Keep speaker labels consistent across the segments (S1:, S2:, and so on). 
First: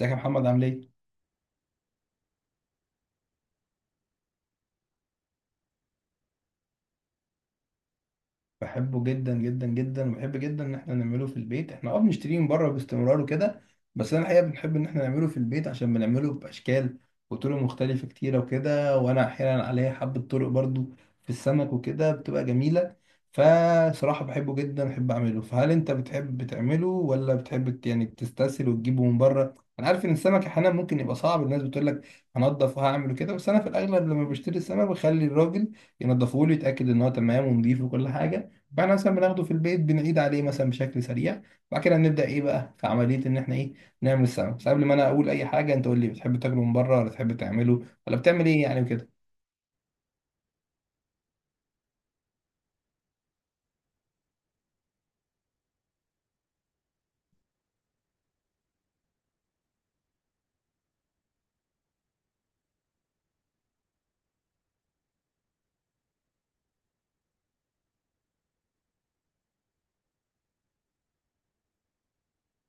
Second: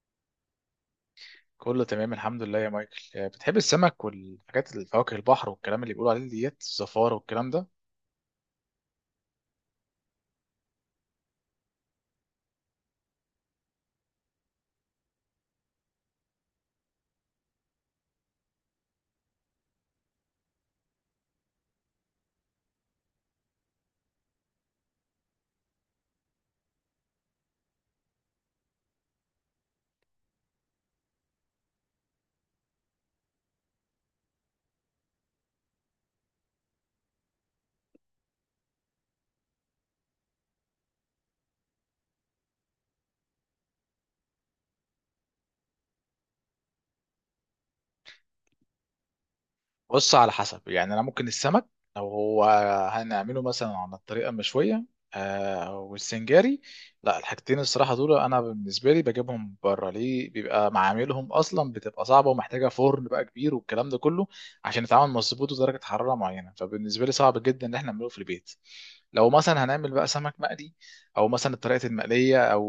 S1: ازيك يا محمد، عامل ايه؟
S2: كله تمام الحمد لله يا مايكل. بتحب السمك والحاجات الفواكه البحر والكلام اللي بيقولوا عليه ديت الزفارة والكلام ده؟
S1: بحبه جدا جدا جدا، وبحب جدا ان احنا نعمله في البيت. احنا بنشتريه من بره باستمرار وكده. بس انا الحقيقه بنحب ان احنا نعمله في البيت عشان بنعمله باشكال وطرق مختلفه كتيره وكده. وانا احيانا عليا حبه طرق برضو في السمك وكده بتبقى جميله. فصراحه بحبه جدا، بحب اعمله. فهل انت بتحب تعمله ولا بتحب يعني تستسهل وتجيبه من بره؟ انا عارف ان السمك احيانا ممكن يبقى صعب، الناس بتقول لك هنضف وهعمل كده، بس انا في الاغلب لما بشتري السمك بخلي الراجل ينضفه لي، يتاكد ان هو تمام ونضيف وكل حاجه. بعد مثلا بناخده في البيت بنعيد عليه مثلا بشكل سريع. بعد كده نبدا ايه بقى في عمليه ان احنا ايه نعمل السمك. بس قبل ما انا اقول اي حاجه انت قول لي، بتحب تاكله من بره ولا تحب تعمله ولا بتعمل ايه يعني وكده؟
S2: بص، على حسب. يعني انا ممكن السمك لو هو هنعمله مثلا على الطريقه المشويه والسنجاري، لا الحاجتين الصراحه دول انا بالنسبه لي بجيبهم بره، ليه؟ بيبقى معاملهم اصلا بتبقى صعبه ومحتاجه فرن بقى كبير والكلام ده كله عشان يتعامل مظبوط ودرجه حراره معينه، فبالنسبه لي صعب جدا ان احنا نعمله في البيت. لو مثلا هنعمل بقى سمك مقلي او مثلا طريقه المقليه او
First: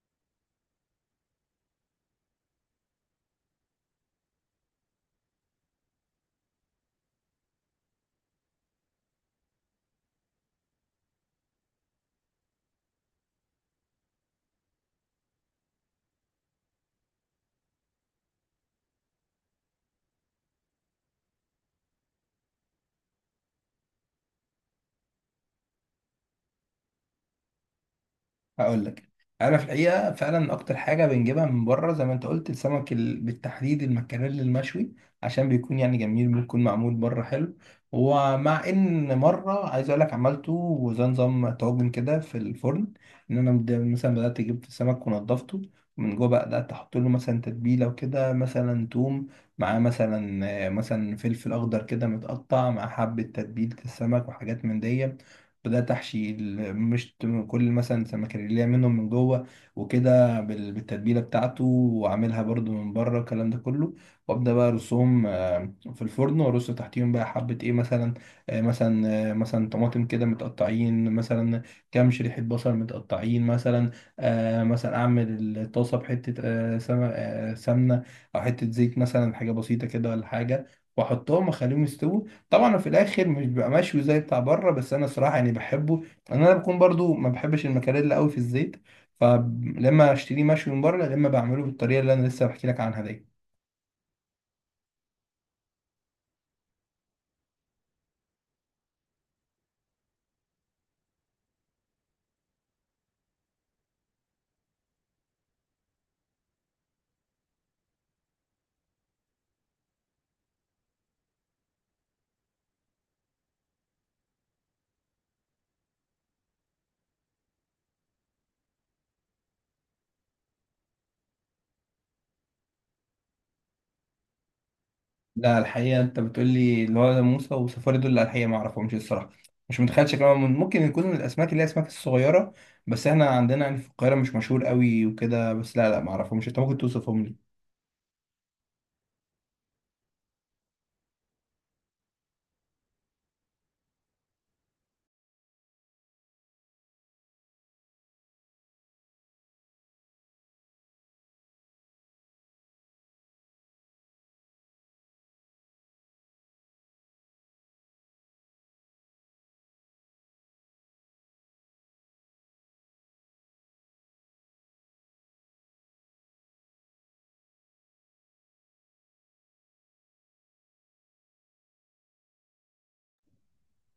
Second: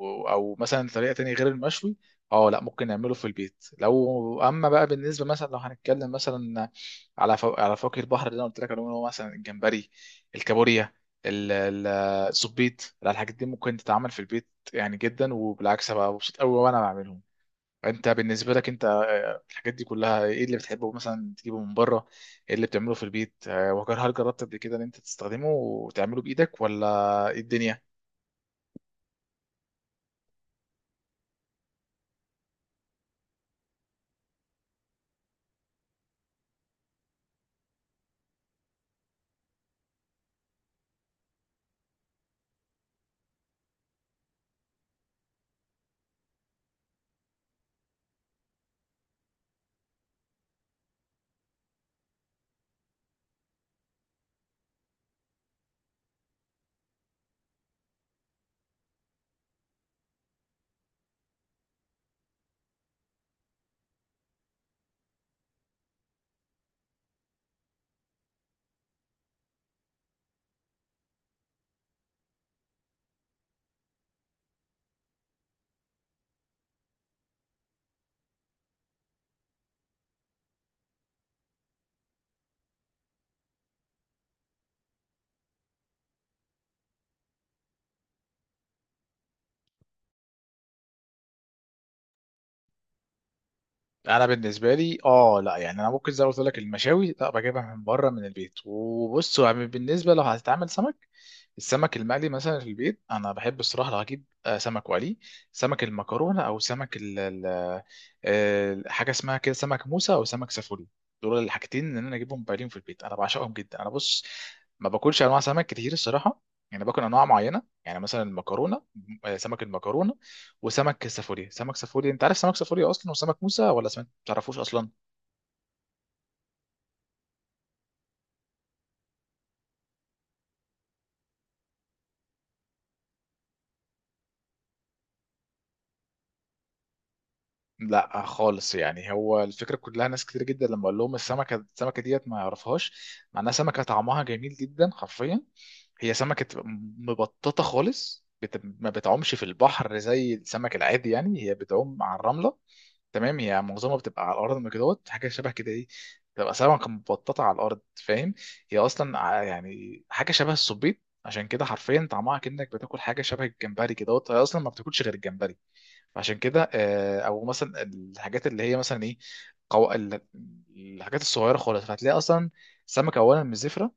S2: او مثلا طريقه تانية غير المشوي، اه لا ممكن نعمله في البيت. لو اما بقى بالنسبه مثلا لو هنتكلم مثلا على على فواكه البحر اللي انا قلت لك عليهم، اللي هو مثلا الجمبري، الكابوريا، ال- ال- الزبيط، لا الحاجات دي ممكن تتعمل في البيت يعني جدا، وبالعكس بقى مبسوط قوي وانا بعملهم. انت بالنسبه لك انت الحاجات دي كلها ايه اللي بتحبه مثلا تجيبه من بره؟ ايه اللي بتعمله في البيت؟ وهل جربت قبل كده ان انت تستخدمه وتعمله بايدك ولا ايه الدنيا؟
S1: هقول لك، انا في الحقيقه فعلا اكتر حاجه بنجيبها من بره زي ما انت قلت السمك بالتحديد المكاريل المشوي، عشان بيكون يعني جميل، بيكون معمول بره حلو. ومع ان مره عايز اقول لك عملته وزي نظام طاجن كده في الفرن، ان انا مثلا بدات اجيب السمك ونضفته من جوه. بقى بدات احط له مثلا تتبيله وكده، مثلا توم مع مثلا فلفل اخضر كده متقطع، مع حبه تتبيله السمك وحاجات من دي. بدأت أحشي مش كل مثلا سمكة اللي منهم من جوه وكده بالتتبيلة بتاعته، وأعملها برضو من بره الكلام ده كله. وأبدأ بقى أرصهم في الفرن، وأرص تحتيهم بقى حبة إيه، مثلا مثلا طماطم كده متقطعين، مثلا كام شريحة بصل متقطعين، مثلا مثلا أعمل الطاسة بحتة سمنة، أو حتة زيت مثلا، حاجة بسيطة كده ولا حاجة، وأحطهم أخليهم يستووا. طبعا في الاخر مش بيبقى مشوي زي بتاع بره، بس انا صراحه يعني بحبه، لان انا بكون برضو ما بحبش المكاريلا قوي في الزيت. فلما اشتريه مشوي من بره، لما بعمله بالطريقه اللي انا لسه بحكي لك عنها دي.
S2: انا بالنسبه لي اه لا، يعني انا ممكن زي ما قلت لك المشاوي لا بجيبها من بره من البيت. وبص، يعني بالنسبه لو هتتعمل سمك، السمك المقلي مثلا في البيت، انا بحب الصراحه لو هجيب سمك وقلي سمك المكرونه او سمك حاجه اسمها كده سمك موسى او سمك سافوري، دول الحاجتين ان انا اجيبهم بايلين في البيت انا بعشقهم جدا. انا بص، ما باكلش انواع سمك كتير الصراحه، يعني باكل انواع معينه، يعني مثلا المكرونه، سمك المكرونه وسمك سافوري. سمك سافوري انت عارف سمك سافوري اصلا وسمك موسى ولا سمك تعرفوش اصلا؟
S1: لا، الحقيقه انت بتقول لي اللي هو ده موسى وسفاري دول، لا الحقيقه ما اعرفهمش الصراحه. مش متخيل شكلهم، ممكن يكون من الاسماك اللي هي الاسماك الصغيره، بس احنا عندنا يعني في القاهره مش مشهور قوي وكده. بس لا لا، ما اعرفهمش. انت ممكن توصفهم لي؟
S2: لا خالص، يعني هو الفكره كلها ناس كتير جدا لما اقول لهم السمكه السمكه ديت ما يعرفهاش، مع انها سمكه طعمها جميل جدا حرفيا. هي سمكه مبططه خالص، ما بتعومش في البحر زي السمك العادي، يعني هي بتعوم على الرمله، تمام؟ هي معظمها بتبقى على الارض من كدهوت، حاجه شبه كده ايه، بتبقى سمكه مبططه على الارض، فاهم؟ هي اصلا يعني حاجه شبه السبيط، عشان كده حرفيا طعمها كأنك بتاكل حاجه شبه الجمبري كدهوت، هي اصلا ما بتاكلش غير الجمبري، عشان كده. او مثلا الحاجات اللي هي مثلا ايه، قو... ال- الحاجات الصغيره خالص، فهتلاقي اصلا سمكه اولا مش زفره،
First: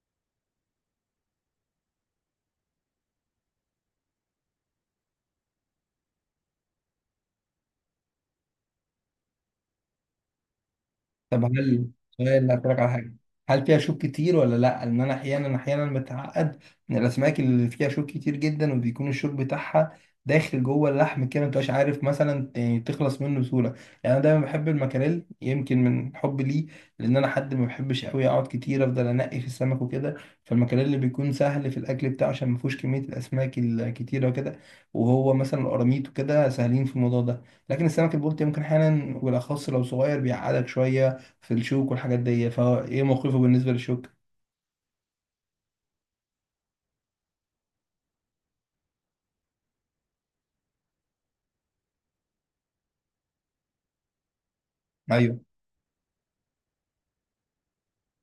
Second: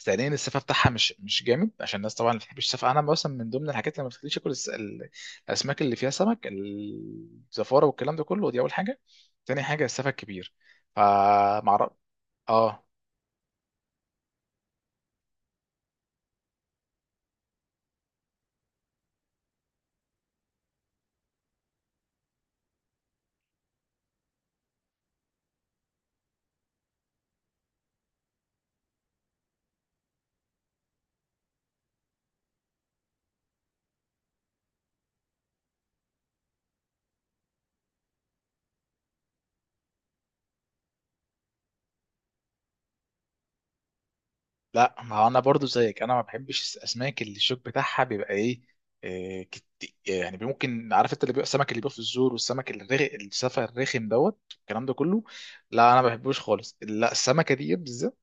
S2: ثانيا السفه بتاعها مش جامد، عشان الناس طبعا ما بتحبش السفه. انا مثلا من ضمن الحاجات اللي ما بتخليش اكل الاسماك اللي فيها سمك الزفاره والكلام ده كله، دي اول حاجه. تاني حاجه السفه الكبير،
S1: طب،
S2: فمعرف.
S1: سؤال اسالك
S2: اه.
S1: على حاجه: هل فيها شوك كتير ولا لا؟ ان انا احيانا متعقد من الاسماك اللي فيها شوك كتير جدا، وبيكون الشوك بتاعها داخل جوه اللحم كده، مبتبقاش عارف مثلا يعني تخلص منه بسهوله. يعني انا دايما بحب المكاريل يمكن من حب ليه، لان انا حد ما بحبش قوي اقعد كتير افضل انقي في السمك وكده. فالمكاريل اللي بيكون سهل في الاكل بتاعه عشان ما فيهوش كميه الاسماك الكتيره وكده. وهو مثلا القراميط وكده سهلين في الموضوع ده. لكن السمك البلطي ممكن احيانا وبالاخص لو صغير بيعقدك شويه في الشوك والحاجات دي. فهو ايه موقفه بالنسبه للشوك؟
S2: لا ما هو انا برضو زيك، انا ما بحبش الاسماك اللي الشوك بتاعها بيبقى ايه، يعني ممكن عارف انت اللي بيبقى السمك اللي بيبقى في الزور والسمك السفه الرخم دوت الكلام ده كله.
S1: ايوه،
S2: لا انا ما بحبوش خالص، لا السمكه دي بالذات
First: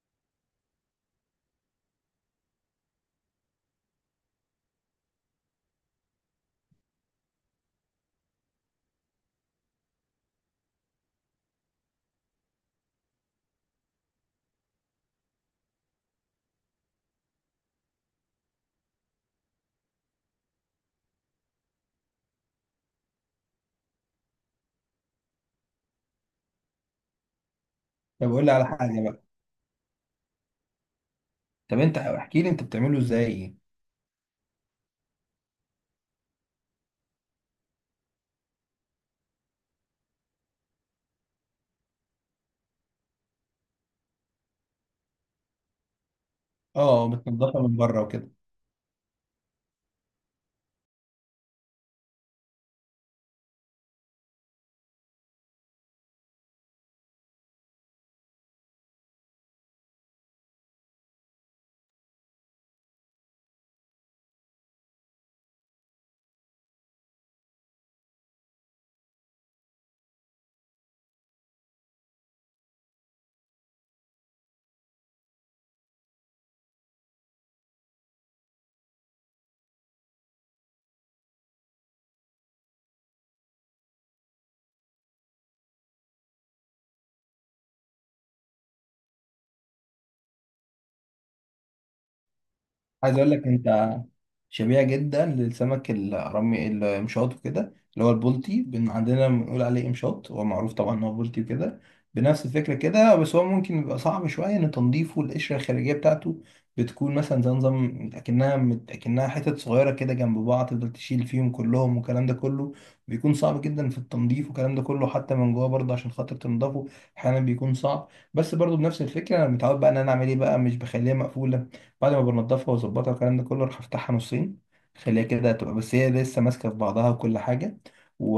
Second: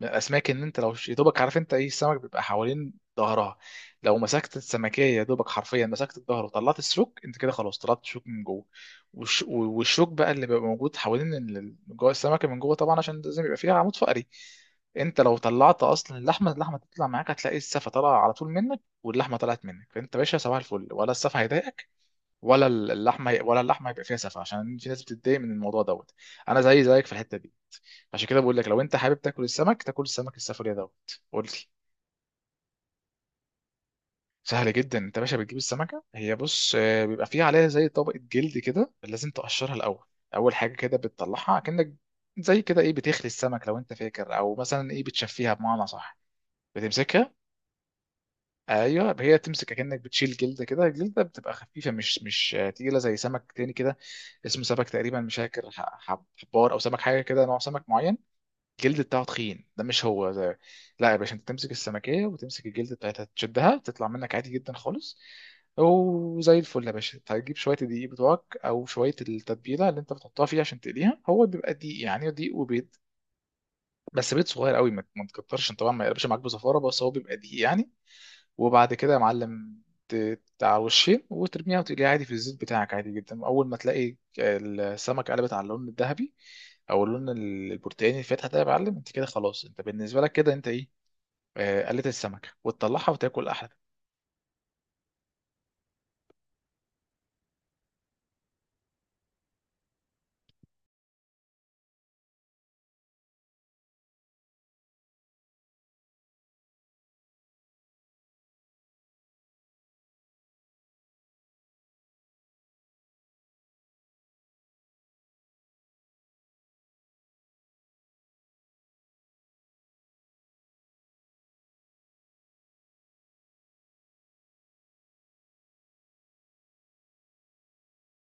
S2: من الاسماك ان انت لو يا دوبك عارف انت ايه السمك بيبقى حوالين ظهرها، لو مسكت السمكيه يا دوبك حرفيا مسكت الظهر وطلعت الشوك، انت كده خلاص طلعت الشوك من جوه. والشوك بقى اللي بيبقى موجود حوالين جوه السمكه من جوه طبعا عشان لازم يبقى فيها عمود فقري. انت لو طلعت اصلا اللحمه، اللحمه تطلع معاك، هتلاقي السفه طالعه على طول منك واللحمه طلعت منك، فانت باشا صباح الفل، ولا السفه هيضايقك ولا اللحمه هيبقى فيها سفه، عشان في ناس بتتضايق من الموضوع دوت. انا زي زيك في الحته دي، عشان
S1: طب
S2: كده
S1: قول لي
S2: بقول
S1: على
S2: لك لو انت
S1: حاجه
S2: حابب
S1: بقى.
S2: تاكل السمك تاكل السمك السفرية دوت، قول لي.
S1: طب انت احكي لي، انت بتعمله ازاي؟
S2: سهل جدا. انت يا باشا بتجيب السمكه، هي بص بيبقى فيها عليها زي طبقه جلد كده لازم تقشرها الاول. اول حاجه كده بتطلعها كأنك زي كده ايه، بتخلي السمك لو انت فاكر، او مثلا ايه بتشفيها بمعنى صح،
S1: اه،
S2: بتمسكها.
S1: بتنضفها من بره وكده.
S2: ايوه، هي تمسك كأنك بتشيل جلد كده، الجلده بتبقى خفيفه مش تقيله زي سمك تاني كده، اسمه سمك تقريبا مش فاكر حبار او سمك حاجه كده نوع سمك معين، الجلد بتاعه تخين ده، مش هو ده. لا يا باشا، انت تمسك السمكية وتمسك الجلد بتاعتها تشدها تطلع منك عادي جدا خالص، وزي الفل. يا باشا هتجيب شوية الدقيق بتوعك أو شوية التتبيلة اللي أنت بتحطها فيها عشان تقليها، هو بيبقى دقيق، يعني دقيق وبيض، بس بيض صغير قوي، ما تكترش طبعا ما يقلبش معاك بزفارة، بس هو بيبقى دقيق يعني. وبعد كده يا معلم، على وشين وترميها وتقليها عادي في الزيت بتاعك عادي جدا. اول ما تلاقي السمك قلبت على اللون الذهبي او اللون البرتقاني الفاتح ده، يا معلم انت كده خلاص، انت بالنسبه لك كده انت ايه، قلت السمكه وتطلعها
S1: عايز اقول لك
S2: وتاكل احلى.
S1: انت، شبيهة جدا للسمك الرمي المشاط وكده، اللي هو البلطي بن عندنا بنقول عليه امشاط، هو معروف طبعا ان هو بلطي وكده. بنفس الفكرة كده، بس هو ممكن يبقى صعب شوية ان تنظيفه. القشرة الخارجية بتاعته بتكون مثلا زي نظام اكنها اكنها حتت صغيرة كده جنب بعض، تفضل تشيل فيهم كلهم والكلام ده كله، بيكون صعب جدا في التنظيف والكلام ده كله. حتى من جوه برضه عشان خاطر تنضفه احيانا بيكون صعب. بس برضه بنفس الفكرة انا متعود بقى ان انا اعمل ايه بقى، مش بخليها مقفولة. بعد ما بنضفها واظبطها والكلام ده كله راح افتحها نصين. خليها كده تبقى بس هي لسه ماسكه في بعضها وكل حاجه. و...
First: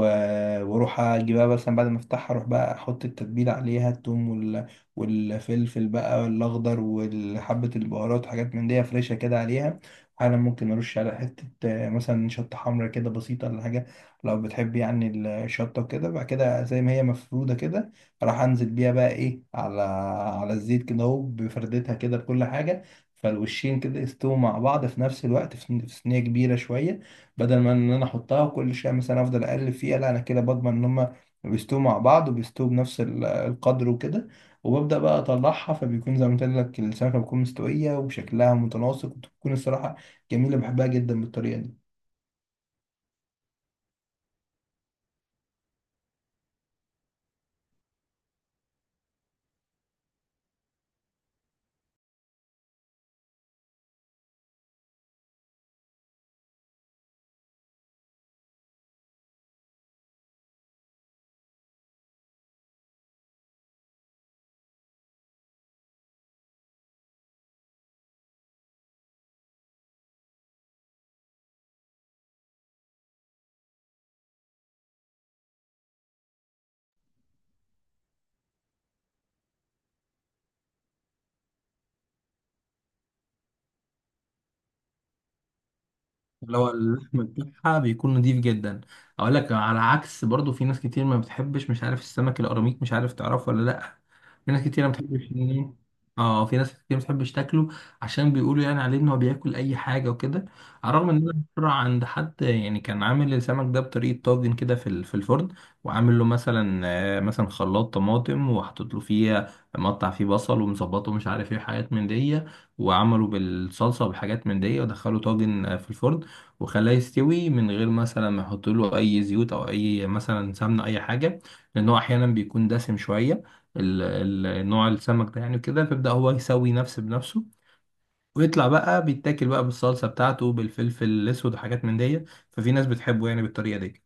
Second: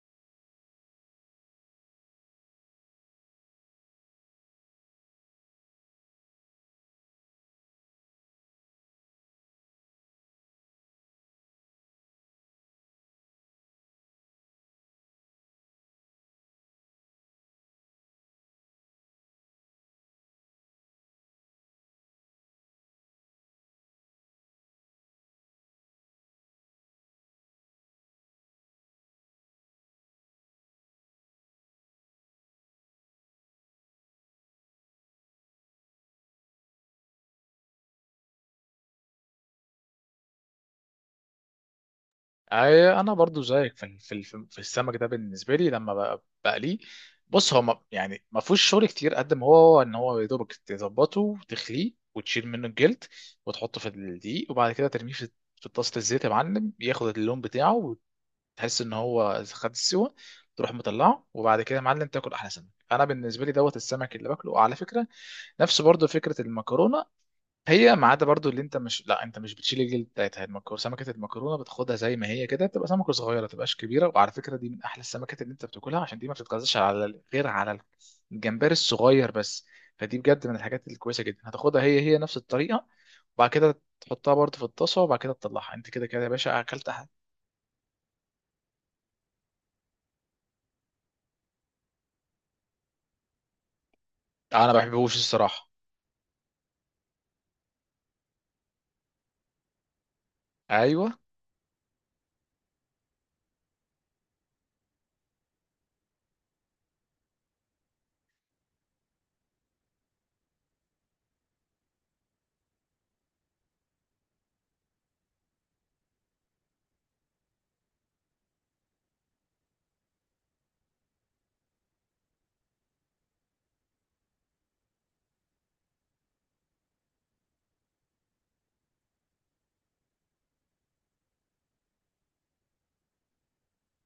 S1: واروح اجيبها، بس بعد ما افتحها اروح بقى احط التتبيله عليها، التوم والفلفل بقى الاخضر وحبه البهارات وحاجات من دي فريشه كده عليها. احيانا ممكن ارش على حته مثلا شطه حمرا كده بسيطه ولا حاجه، لو بتحب يعني الشطه وكده. بعد كده زي ما هي مفروده كده راح انزل بيها بقى ايه على الزيت كده اهو بفردتها كده بكل حاجه. فالوشين كده يستووا مع بعض في نفس الوقت، في صينيه كبيره شويه، بدل ما ان انا احطها وكل شويه مثلا افضل اقلب فيها. لا، انا كده بضمن ان هما بيستووا مع بعض وبيستووا بنفس القدر وكده. وببدأ بقى أطلعها، فبيكون زي ما قلت لك السمكة بتكون مستوية وشكلها متناسق، وتكون الصراحة جميلة، بحبها جدا بالطريقة دي.
S2: أي- انا برضو زيك في في السمك ده. بالنسبه لي لما بقليه، بص هو يعني ما فيهوش شغل كتير قد ما هو ان هو يا دوبك تظبطه وتخليه وتشيل منه الجلد وتحطه في الدقيق، وبعد كده ترميه في في طاسه الزيت، يا معلم ياخد اللون بتاعه، وتحس ان هو خد السوا، تروح مطلعه. وبعد كده يا معلم تاكل احلى سمك. انا بالنسبه لي دوت السمك اللي باكله على فكره، نفس برضو فكره المكرونه، هي ما عدا برضو اللي انت مش، لا انت مش بتشيل الجلد بتاعتها المكرونه. سمكه المكرونه بتاخدها زي ما هي كده، بتبقى سمكه صغيره ما تبقاش كبيره، وعلى فكره دي من احلى السمكات اللي انت بتاكلها، عشان دي ما بتتغذاش على غير على الجمبري الصغير بس، فدي بجد من الحاجات الكويسه جدا. هتاخدها هي نفس الطريقه، وبعد كده تحطها برضو في الطاسه، وبعد كده تطلعها، انت كده يا
S1: اللي
S2: باشا
S1: هو
S2: اكلت أحد.
S1: اللحم بتاعها بيكون نضيف جدا. اقول لك على عكس، برضو في ناس كتير ما بتحبش، مش عارف السمك القراميط مش عارف تعرفه ولا لا. في ناس
S2: انا ما
S1: كتير ما
S2: بحبهوش
S1: بتحبش
S2: الصراحه.
S1: اه في ناس كتير ما بتحبش تاكله، عشان بيقولوا يعني عليه ان هو بياكل اي حاجه وكده. على الرغم ان
S2: ايوه.
S1: انا مره عند حد يعني كان عامل السمك ده بطريقه طاجن كده في في الفرن، وعامل له مثلا خلاط طماطم وحاطط له فيه، مقطع فيه بصل ومظبطه مش عارف ايه حاجات من دي، وعمله بالصلصه وبحاجات من دي ودخله طاجن في الفرن، وخلاه يستوي من غير مثلا ما يحط له اي زيوت او اي مثلا سمنه اي حاجه، لان هو احيانا بيكون دسم شويه ال- نوع السمك ده يعني كده. فيبدا هو يسوي نفسه بنفسه، ويطلع بقى بيتاكل بقى بالصلصه بتاعته بالفلفل الاسود وحاجات من دي. ففي ناس بتحبه يعني بالطريقه دي.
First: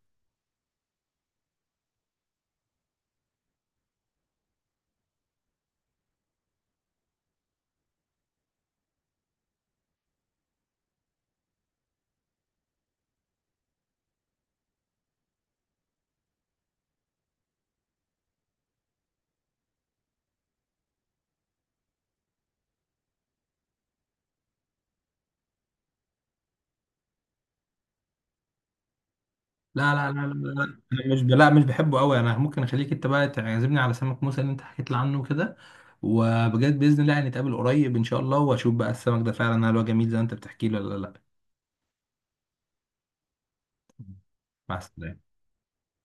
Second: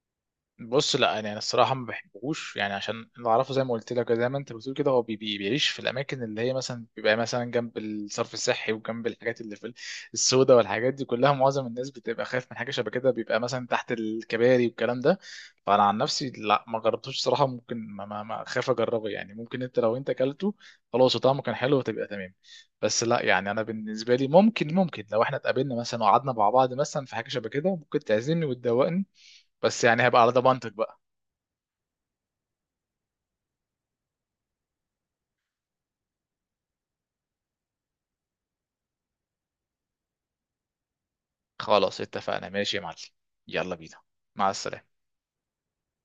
S2: بص لا، يعني انا الصراحه ما بحبهوش، يعني عشان اللي اعرفه زي ما قلت لك زي ما انت بتقول كده، هو بي بيعيش في الاماكن اللي هي مثلا بيبقى مثلا جنب الصرف الصحي وجنب الحاجات اللي في السوداء والحاجات دي كلها، معظم الناس بتبقى خايف من حاجه شبه كده، بيبقى مثلا تحت الكباري والكلام ده. فانا عن نفسي لا ما جربتوش صراحه، ممكن ما خايف اجربه يعني، ممكن انت لو انت اكلته خلاص وطعمه كان حلو وتبقى تمام. بس لا، يعني انا بالنسبه لي ممكن لو احنا اتقابلنا مثلا وقعدنا مع بعض مثلا في حاجه شبه كده ممكن تعزمني وتدوقني، بس
S1: لا
S2: يعني
S1: لا
S2: هبقى
S1: لا
S2: على
S1: لا لا،
S2: ضمانتك بقى.
S1: انا مش لا مش بحبه قوي. انا ممكن اخليك انت بقى تعزمني على سمك موسى اللي انت حكيت لي عنه كده. وبجد باذن الله هنتقابل قريب ان شاء الله، واشوف بقى السمك ده فعلا هل هو جميل زي ما انت بتحكي لي ولا لا.
S2: خلاص اتفقنا، ماشي يا معلم. يلا بينا، مع
S1: مع
S2: السلامة.
S1: السلامه.